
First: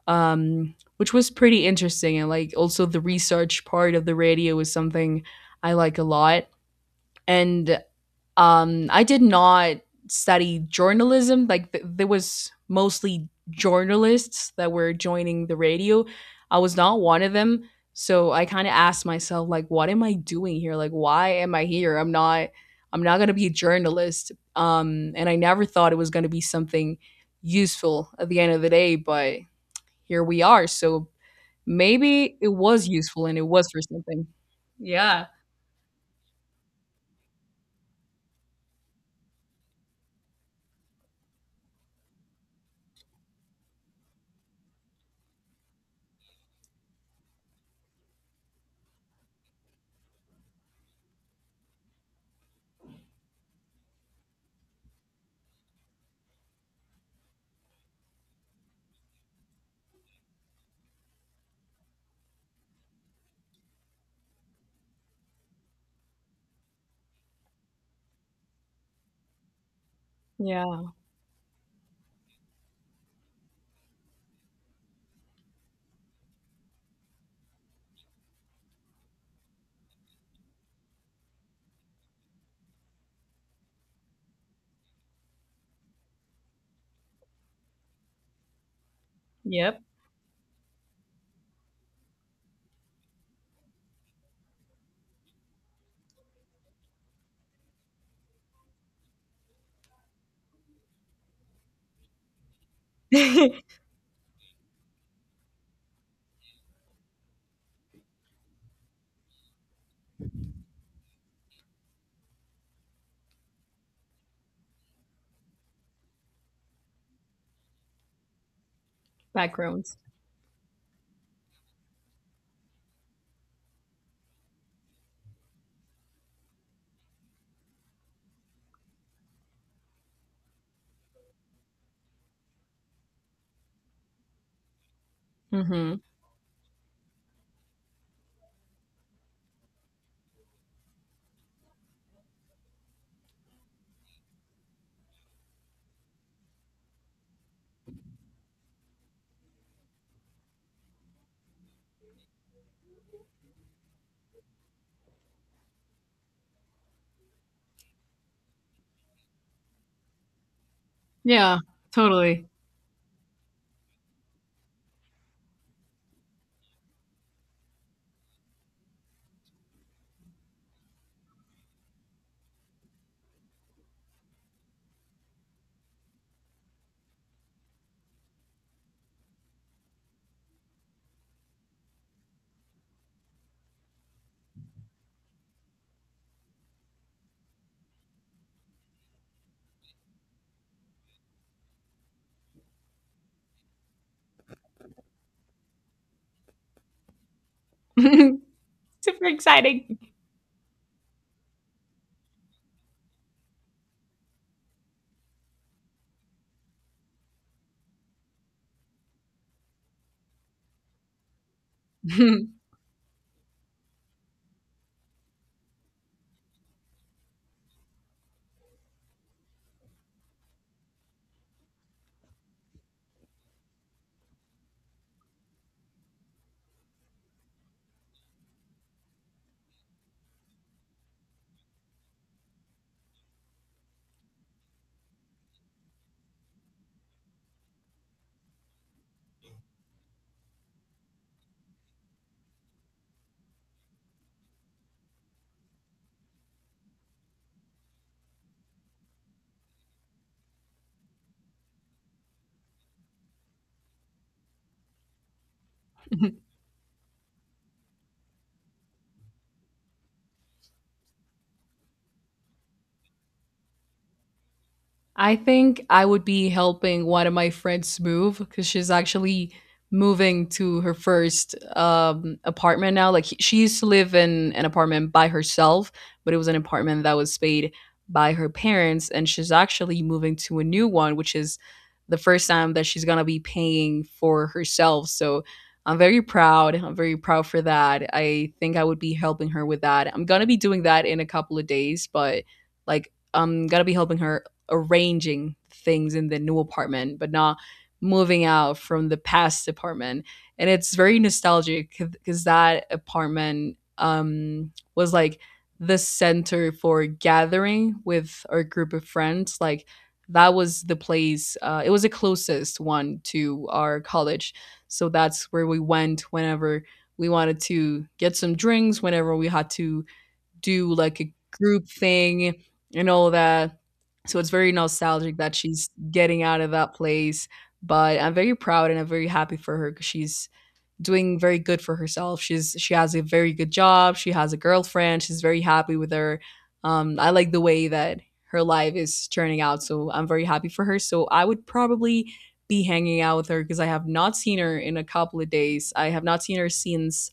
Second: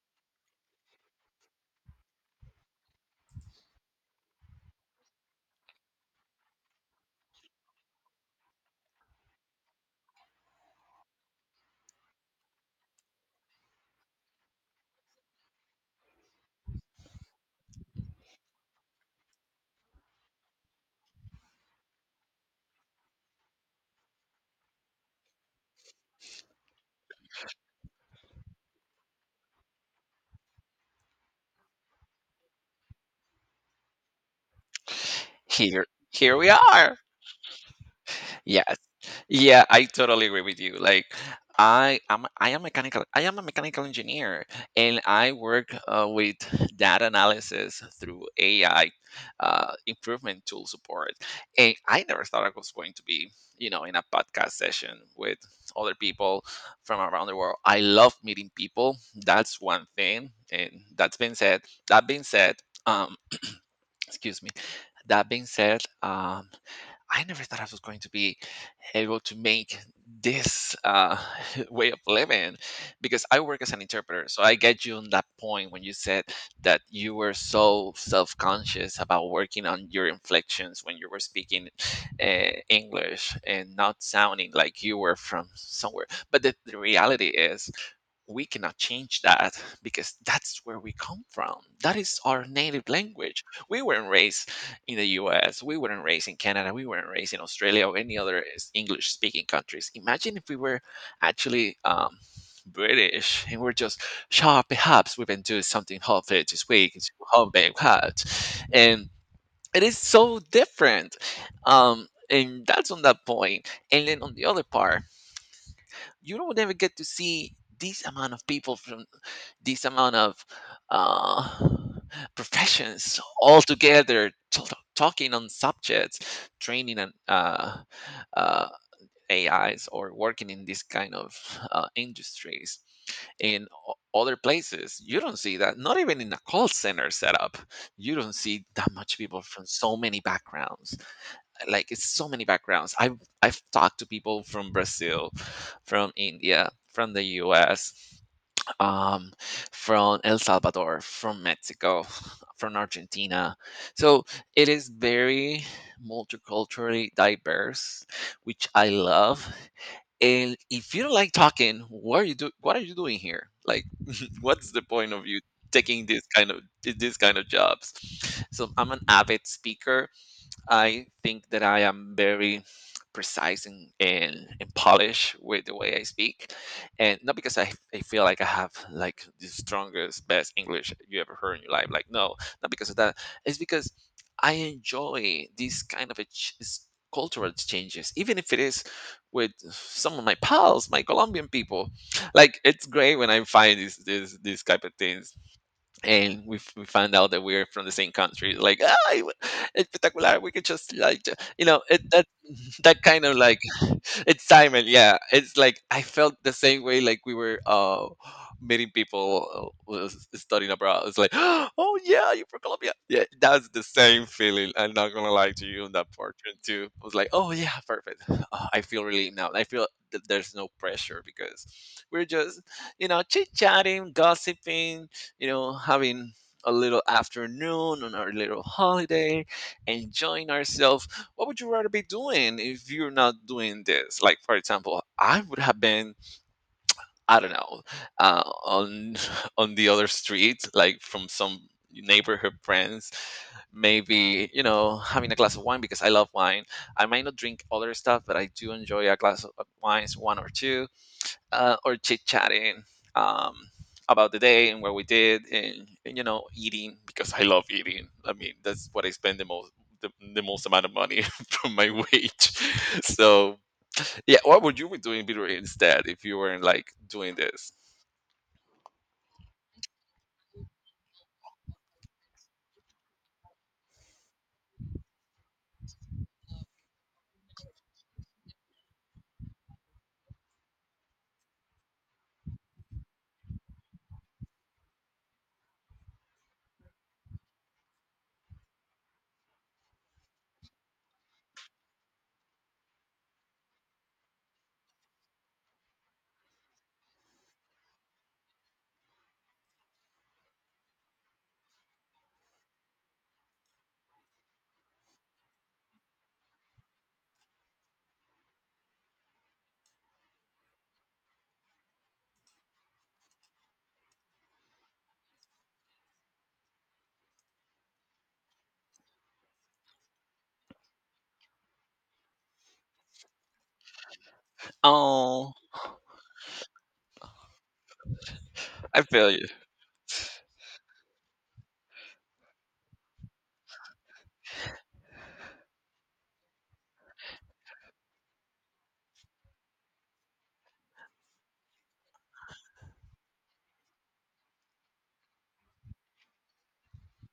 Speaker 2: which was pretty interesting. And like also the research part of the radio is something I like a lot. And I did not study journalism. Like there was mostly journalists that were joining the radio. I was not one of them. So I kind of asked myself, like, what am I doing here? Like, why am I here? I'm not going to be a journalist. And I never thought it was going to be something useful at the end of the day, but here we are. So maybe it was useful and it was for something. Yeah.
Speaker 1: Here, here we are. Yes. Yeah, I totally agree with you. Like, I am a mechanical engineer, and I work with data analysis through AI improvement tool support. And I never thought I was going to be, you know, in a podcast session with other people from around the world. I love meeting people. That's one thing. And that's been said. That being said, um, excuse me. That being said, I never thought I was going to be able to make this
Speaker 2: Yeah.
Speaker 1: way of living because I work as an interpreter. So I get you on that point when you said that you were so self conscious about working on your inflections when you were speaking English and not sounding like you were from somewhere. But the reality is, we cannot change that
Speaker 2: Yep.
Speaker 1: because that's where we come from. That is our native language. We weren't raised in the US, we weren't raised in Canada, we weren't raised in Australia or any other English speaking countries. Imagine if we were actually, British and we're just, sure, perhaps we can do something hopefully this week, it's homemade hat. And it is so different. And that's on that point. And then on the other part, you don't ever get to see this amount of people from this
Speaker 2: Backgrounds.
Speaker 1: amount of uh, professions all together talking on subjects, training and, uh, ais, or working in this kind of industries in other places. You don't see that, not
Speaker 2: Mhm.
Speaker 1: even in a call center setup. You don't see that much people from so many backgrounds. Like, it's so many backgrounds. I've talked to people from Brazil, from India, from the US, um, from El Salvador, from Mexico, from Argentina. So it is very multiculturally diverse, which I love. And if you don't like
Speaker 2: Yeah,
Speaker 1: talking,
Speaker 2: totally.
Speaker 1: what are you doing here? Like, what's the point of you taking this kind of, jobs? So I'm an avid speaker. I think that I am very precise and, polished with the way I speak. And not because I feel like I have like the strongest, best English you ever heard in your life. Like, no, not because of that. It's because I enjoy these kind of cultural exchanges, even if it is with some of my pals, my Colombian people. Like, it's great when I find these type of things and we find out that we're from the same country, like,
Speaker 2: Super exciting.
Speaker 1: espectacular. We could just like ju- you know it that that kind of like excitement. Yeah, it's like I felt the same way. Like, we were meeting people, who was studying abroad. It's like oh yeah, you're from Colombia. Yeah, that's the same feeling. I'm not gonna lie to you, on that portrait too I was like, oh yeah, perfect. Ah, I feel relieved now. I feel that there's no pressure because we're just, you know, chit chatting, gossiping, you know, having a little afternoon on our little holiday, enjoying ourselves. What would you rather be doing if you're not doing this? Like, for example, I would have been, I don't know, on on the other street, like from some neighborhood friends, maybe, you know, having a glass of wine because I love wine. I might not drink other stuff, but I do enjoy a glass of wines, one or two, or chit chatting, um, about the day and what we did, and you know, eating because I love eating. I mean, that's what I spend the most, the most amount of money from my wage. So yeah, what would you be doing,
Speaker 2: I
Speaker 1: Peter,
Speaker 2: think
Speaker 1: instead,
Speaker 2: I
Speaker 1: if
Speaker 2: would
Speaker 1: you
Speaker 2: be
Speaker 1: weren't like
Speaker 2: helping one of
Speaker 1: doing
Speaker 2: my
Speaker 1: this?
Speaker 2: friends move because she's actually moving to her first apartment now. Like she used to live in an apartment by herself, but it was an apartment that was paid by her parents, and she's actually moving to a new one, which is the first time that she's gonna be paying for herself. So I'm very proud. I'm very proud for that. I think I would be helping her with that. I'm gonna be doing that in a couple of days, but like I'm gonna be helping her arranging things in the new apartment, but not moving out from the past apartment. And it's very nostalgic because that apartment was like the center for gathering with our group of friends. Like that was the place, it was the closest one to our college. So that's where we went whenever we wanted to get some drinks, whenever we had to do like a group thing and all that. So it's very nostalgic
Speaker 1: Oh,
Speaker 2: that she's getting out of that place. But I'm very proud and
Speaker 1: I
Speaker 2: I'm very
Speaker 1: feel you.
Speaker 2: happy for her because she's doing very good for herself. She's she has a very good job. She has a girlfriend. She's very happy with her. I like the way that her life is turning out. So I'm very happy for her. So I would probably be hanging out with her because I have not seen her in a couple of days. I have not seen her since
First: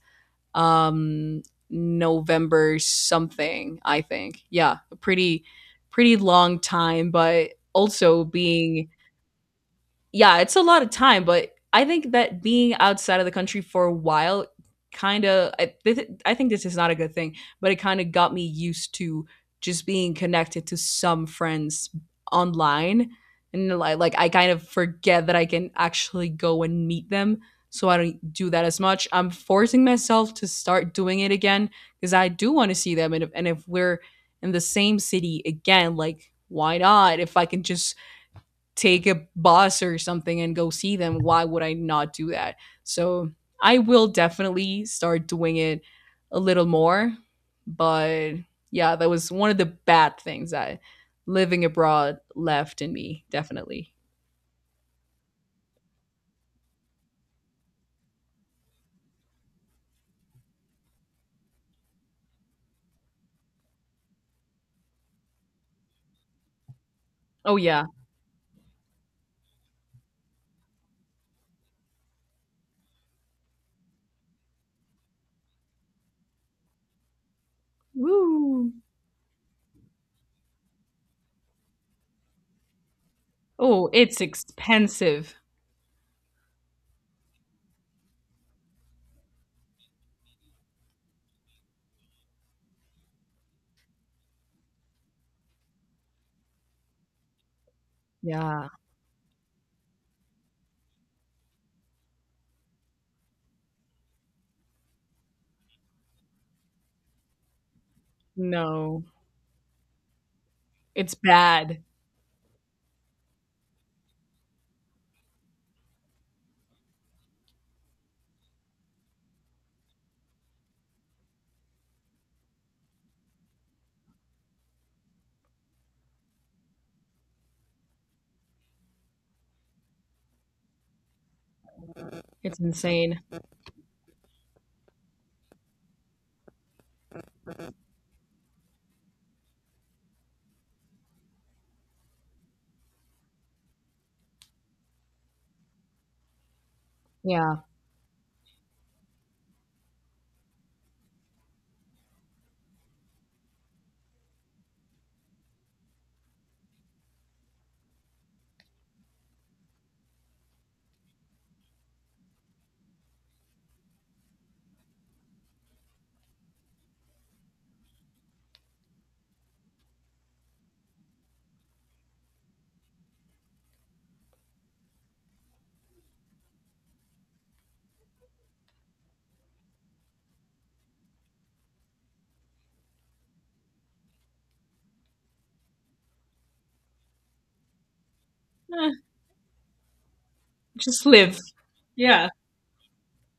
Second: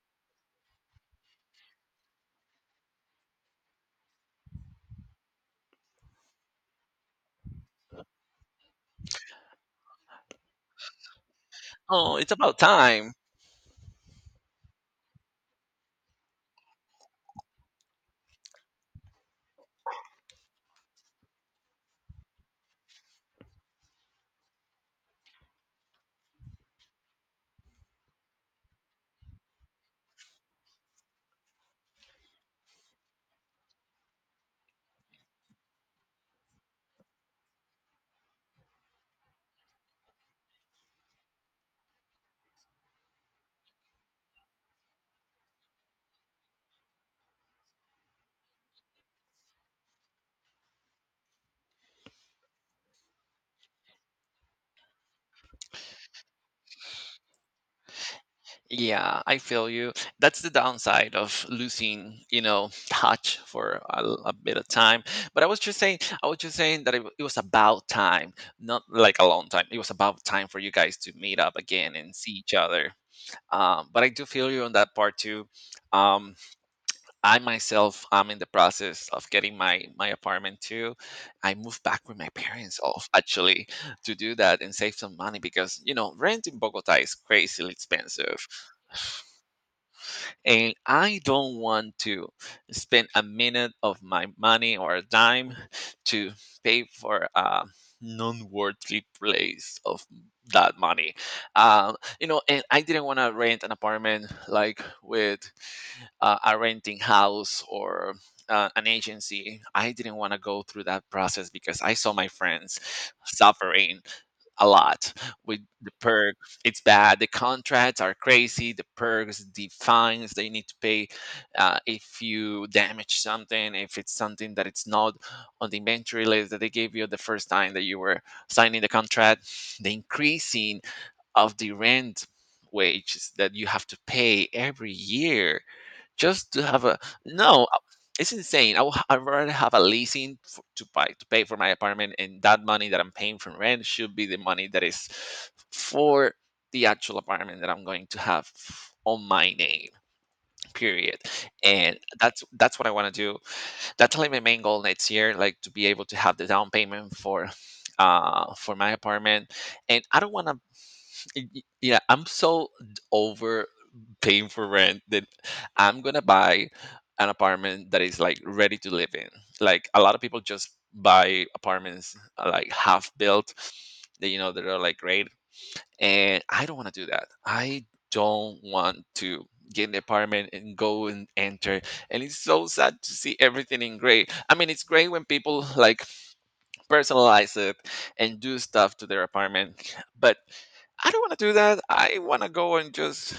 Speaker 2: um November something, I think. Yeah, a pretty long time, but also being, yeah, it's a lot of time, but I think
Speaker 1: Oh, it's
Speaker 2: that
Speaker 1: about
Speaker 2: being
Speaker 1: time.
Speaker 2: outside of the country for a while kind of, I think this is not a good thing, but it kind of got me used to just being connected to some friends online and, like, I kind of forget that I can actually go and meet them. So I don't do that as much. I'm forcing myself to start doing it again because I do want to see them, and if we're in the same city again, like, why not? If I can just take a bus or something and go see them, why would I not do that? So I will definitely start doing it a little more. But yeah, that was one of the bad things that living abroad left in me, definitely.
Speaker 1: Yeah, I feel you. That's the downside of losing, you know, touch for a bit of time. But I was just saying, I was just saying that it was
Speaker 2: Oh, yeah.
Speaker 1: about time, not like a long time. It was about time for you guys to meet up again and see each other. But I do feel you on that part too. Um, I myself, I'm in the
Speaker 2: Woo.
Speaker 1: process of getting my apartment too. I moved back with my parents off actually
Speaker 2: Oh,
Speaker 1: to
Speaker 2: it's
Speaker 1: do that and save some
Speaker 2: expensive.
Speaker 1: money because, you know, rent in Bogota is crazily expensive, and I don't want to spend a minute of my money or a dime to pay for a
Speaker 2: Yeah.
Speaker 1: non-worthy place of that money. You know, and I didn't want to rent an apartment like with a renting house or an
Speaker 2: No,
Speaker 1: agency. I didn't want to go through that
Speaker 2: it's
Speaker 1: process because
Speaker 2: bad.
Speaker 1: I saw my friends suffering a lot with the perk. It's bad. The contracts are crazy. The perks, the fines they need to pay, if you damage something, if it's something that it's not on the inventory list that they gave you the first time that you were signing the contract, the increasing of the rent
Speaker 2: It's insane.
Speaker 1: wages that you have to pay every year just to have a no, it's insane. I'd rather have a leasing f to buy to pay for my apartment, and that money that I'm paying for rent should be the money that is for the actual
Speaker 2: Yeah.
Speaker 1: apartment that I'm going to have on my name. Period. And that's what I want to do. That's like my main goal next year, like to be able to have the down payment for my apartment. And I don't want to yeah, over paying for rent that I'm gonna buy an apartment that is like ready to live in, like a lot of people just buy apartments, like half built, that, you know, that are like great, and I don't want to do that. I don't want to get an apartment and go and enter, and it's so sad to see everything in gray. I mean, it's great when people like personalize it and do stuff
Speaker 2: Eh,
Speaker 1: to their apartment, but
Speaker 2: just
Speaker 1: I don't want
Speaker 2: live.
Speaker 1: to do that. I
Speaker 2: Yeah.
Speaker 1: want to go and just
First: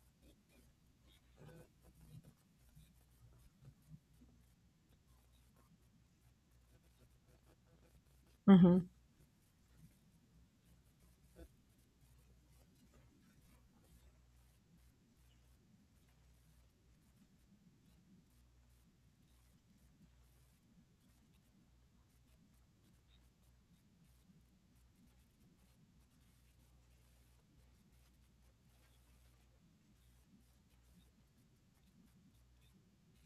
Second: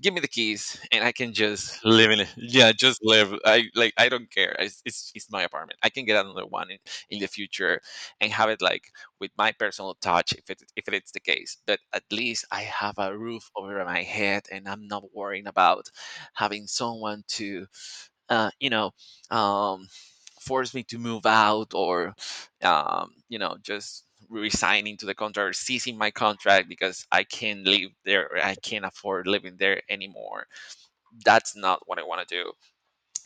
Speaker 1: give me the keys, and I can just live in it. Yeah, just live. I like. I don't care. It's it's my apartment. I can get another one in the future, and have it
Speaker 2: Hmm.
Speaker 1: like with my personal touch, if it if it's the case. But at least I have a roof over my head, and I'm not worrying about having someone to you know, um, force me to move out, or, you know, just resigning to the contract or ceasing my contract because I can't live there, or I can't afford living there anymore. That's not what I want to do.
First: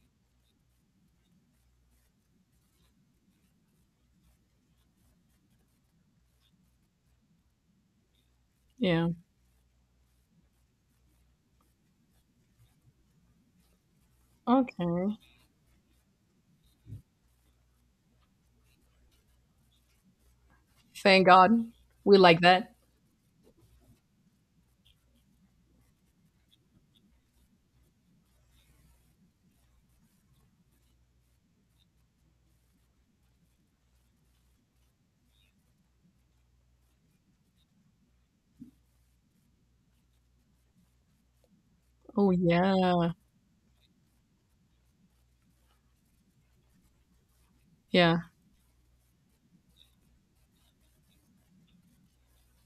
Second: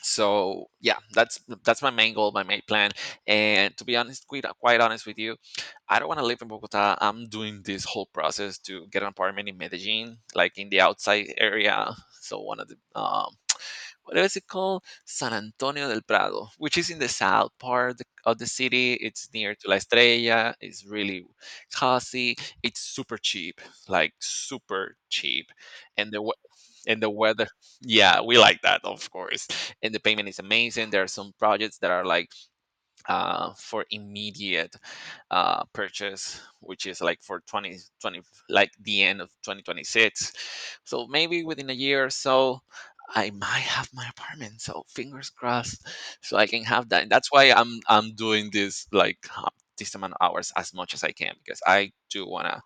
Speaker 1: So yeah, that's my main goal, my main plan. And to be honest, quite honest with you, I don't want to live in Bogota. I'm doing this whole process to get an
Speaker 2: Yeah.
Speaker 1: apartment in Medellin, like in the outside area. So one of the, what is it called?
Speaker 2: Okay.
Speaker 1: San Antonio del Prado, which is in the south part of the city. It's near to La Estrella. It's really
Speaker 2: Thank God. We
Speaker 1: cozy.
Speaker 2: like that.
Speaker 1: It's super cheap, like super cheap, and and the weather. Yeah, we like that, of course. And the payment is amazing. There are some projects that are like, for immediate purchase, which is like for 2020, like the end of 2026. So maybe within a year or
Speaker 2: Oh,
Speaker 1: so,
Speaker 2: yeah.
Speaker 1: I might have my apartment. So fingers crossed, so I can have that. And that's why I'm
Speaker 2: Yeah,
Speaker 1: doing this, like, this amount of hours as much as I can, because I do wanna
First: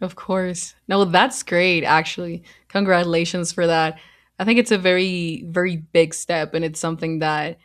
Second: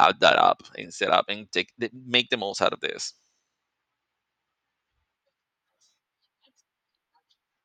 Speaker 2: of
Speaker 1: that up
Speaker 2: course.
Speaker 1: and
Speaker 2: No,
Speaker 1: set up
Speaker 2: that's
Speaker 1: and take
Speaker 2: great,
Speaker 1: the, make the
Speaker 2: actually.
Speaker 1: most out of this.
Speaker 2: Congratulations for that. I think it's a very, very big step, and it's something that,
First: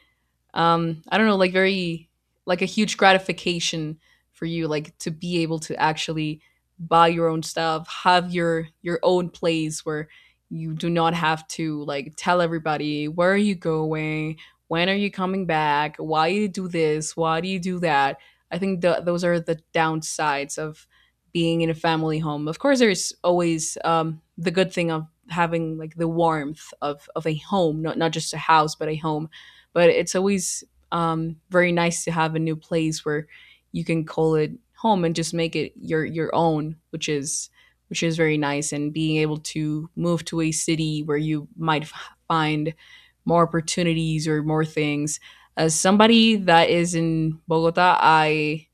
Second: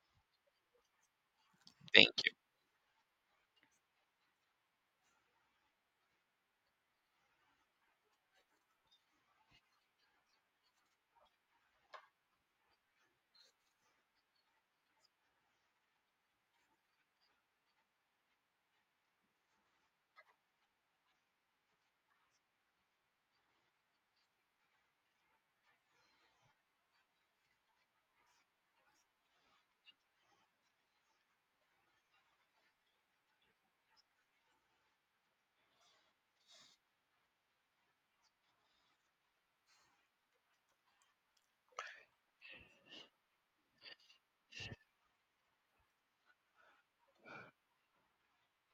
Speaker 2: I don't know, like,
Speaker 1: Thank
Speaker 2: very
Speaker 1: you.
Speaker 2: like a huge gratification for you, like to be able to actually buy your own stuff, have your own place where you do not have to like tell everybody where are you going, when are you coming back, why do you do this, why do you do that. I think those are the downsides of being in a family home. Of course, there's always, the good thing of having like the warmth of a home, not just a house but a home. But it's always, very nice to have a new place where you can call it home and just make it your own, which is very nice. And being able to move to a city where you might find more opportunities or more things. As somebody that is in Bogota, I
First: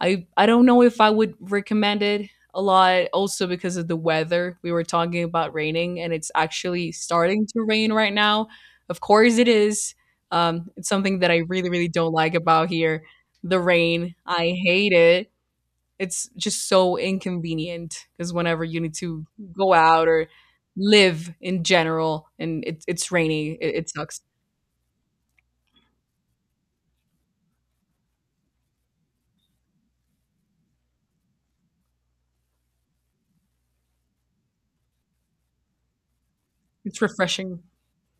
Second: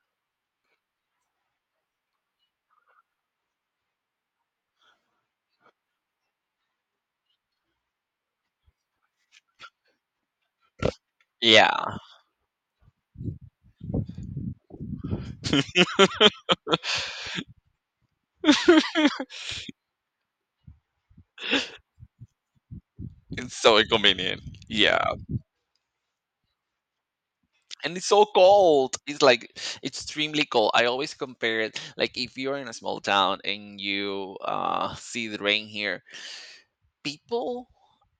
Speaker 2: I I don't know if I would recommend it, a lot also because of the weather. We were talking about raining and it's actually starting to rain right now. Of course it is. It's something that I really, really
Speaker 1: Yeah,
Speaker 2: don't like about here. The rain. I hate it. It's just so inconvenient because whenever you need to go out or live in general and it's rainy,
Speaker 1: it's so
Speaker 2: it sucks.
Speaker 1: inconvenient. Yeah. And it's so cold. It's like extremely cold. I always compare it, like, if you're in a small town and you see the rain here,
Speaker 2: It's refreshing.
Speaker 1: people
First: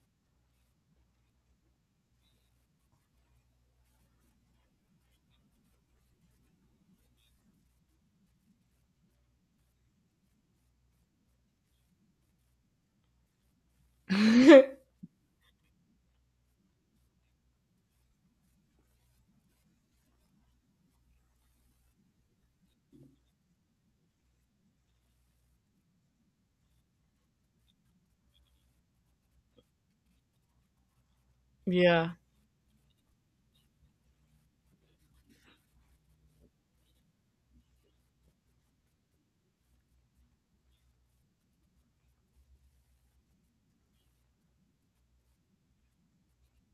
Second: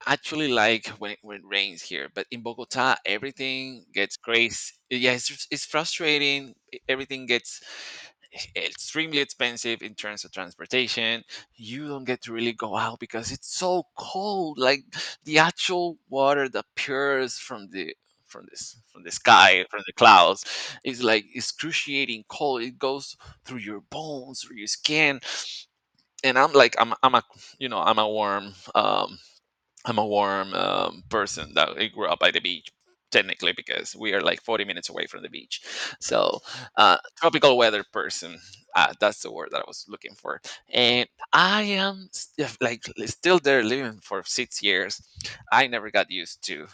Speaker 1: actually like when, when it rains here, but in Bogota everything gets crazy. Yeah, it's frustrating. Everything gets extremely expensive in terms of transportation. You don't get to really go out because it's so cold. Like, the actual water that pours from this, from the sky, from the clouds, is like excruciating cold. It goes through your bones, through your skin, and I'm like, I'm a, you know, I'm a warm, person, that I grew
Speaker 2: Yeah.
Speaker 1: up by the beach, technically, because we are like 40 minutes away from the beach. So, tropical weather person. That's the word that I was looking for. And I am s- if, like li- still there living for 6 years, I never got used to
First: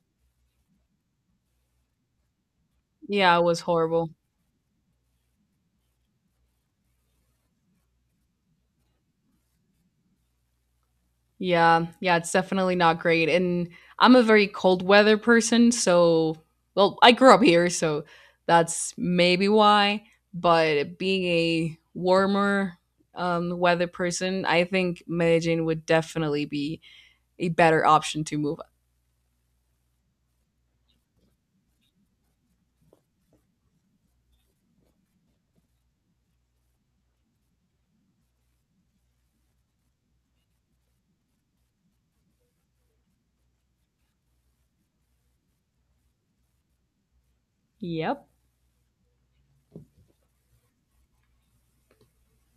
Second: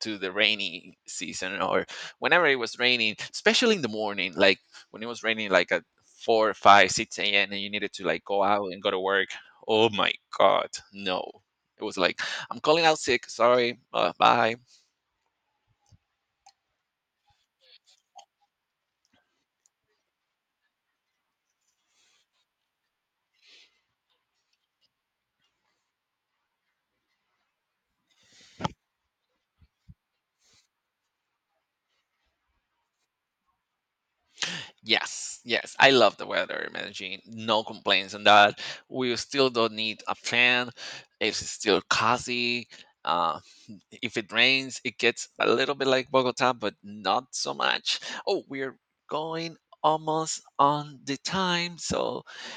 Speaker 1: the rainy season, or whenever it was raining,
Speaker 2: Yeah, it was
Speaker 1: especially in the
Speaker 2: horrible.
Speaker 1: morning, like when it was raining like at 4, 5, 6 a.m. and you needed to like go out and go to work. Oh my God, no, it
Speaker 2: Yeah,
Speaker 1: was
Speaker 2: yeah,
Speaker 1: like,
Speaker 2: it's
Speaker 1: I'm
Speaker 2: definitely
Speaker 1: calling out
Speaker 2: not
Speaker 1: sick.
Speaker 2: great. And
Speaker 1: Sorry.
Speaker 2: I'm a very
Speaker 1: Bye.
Speaker 2: cold weather person, so, well, I grew up here, so that's maybe why. But being a warmer weather person, I think Medellin would definitely be a better option to move.
Speaker 1: Yes, yes. I love the weather, man. Jean. No complaints on that. We still don't need a fan. It's still cozy. Uh, if it rains, it gets a little bit like Bogota, but not so much.
Speaker 2: Yep.
Speaker 1: Oh, we're going almost on the time. So,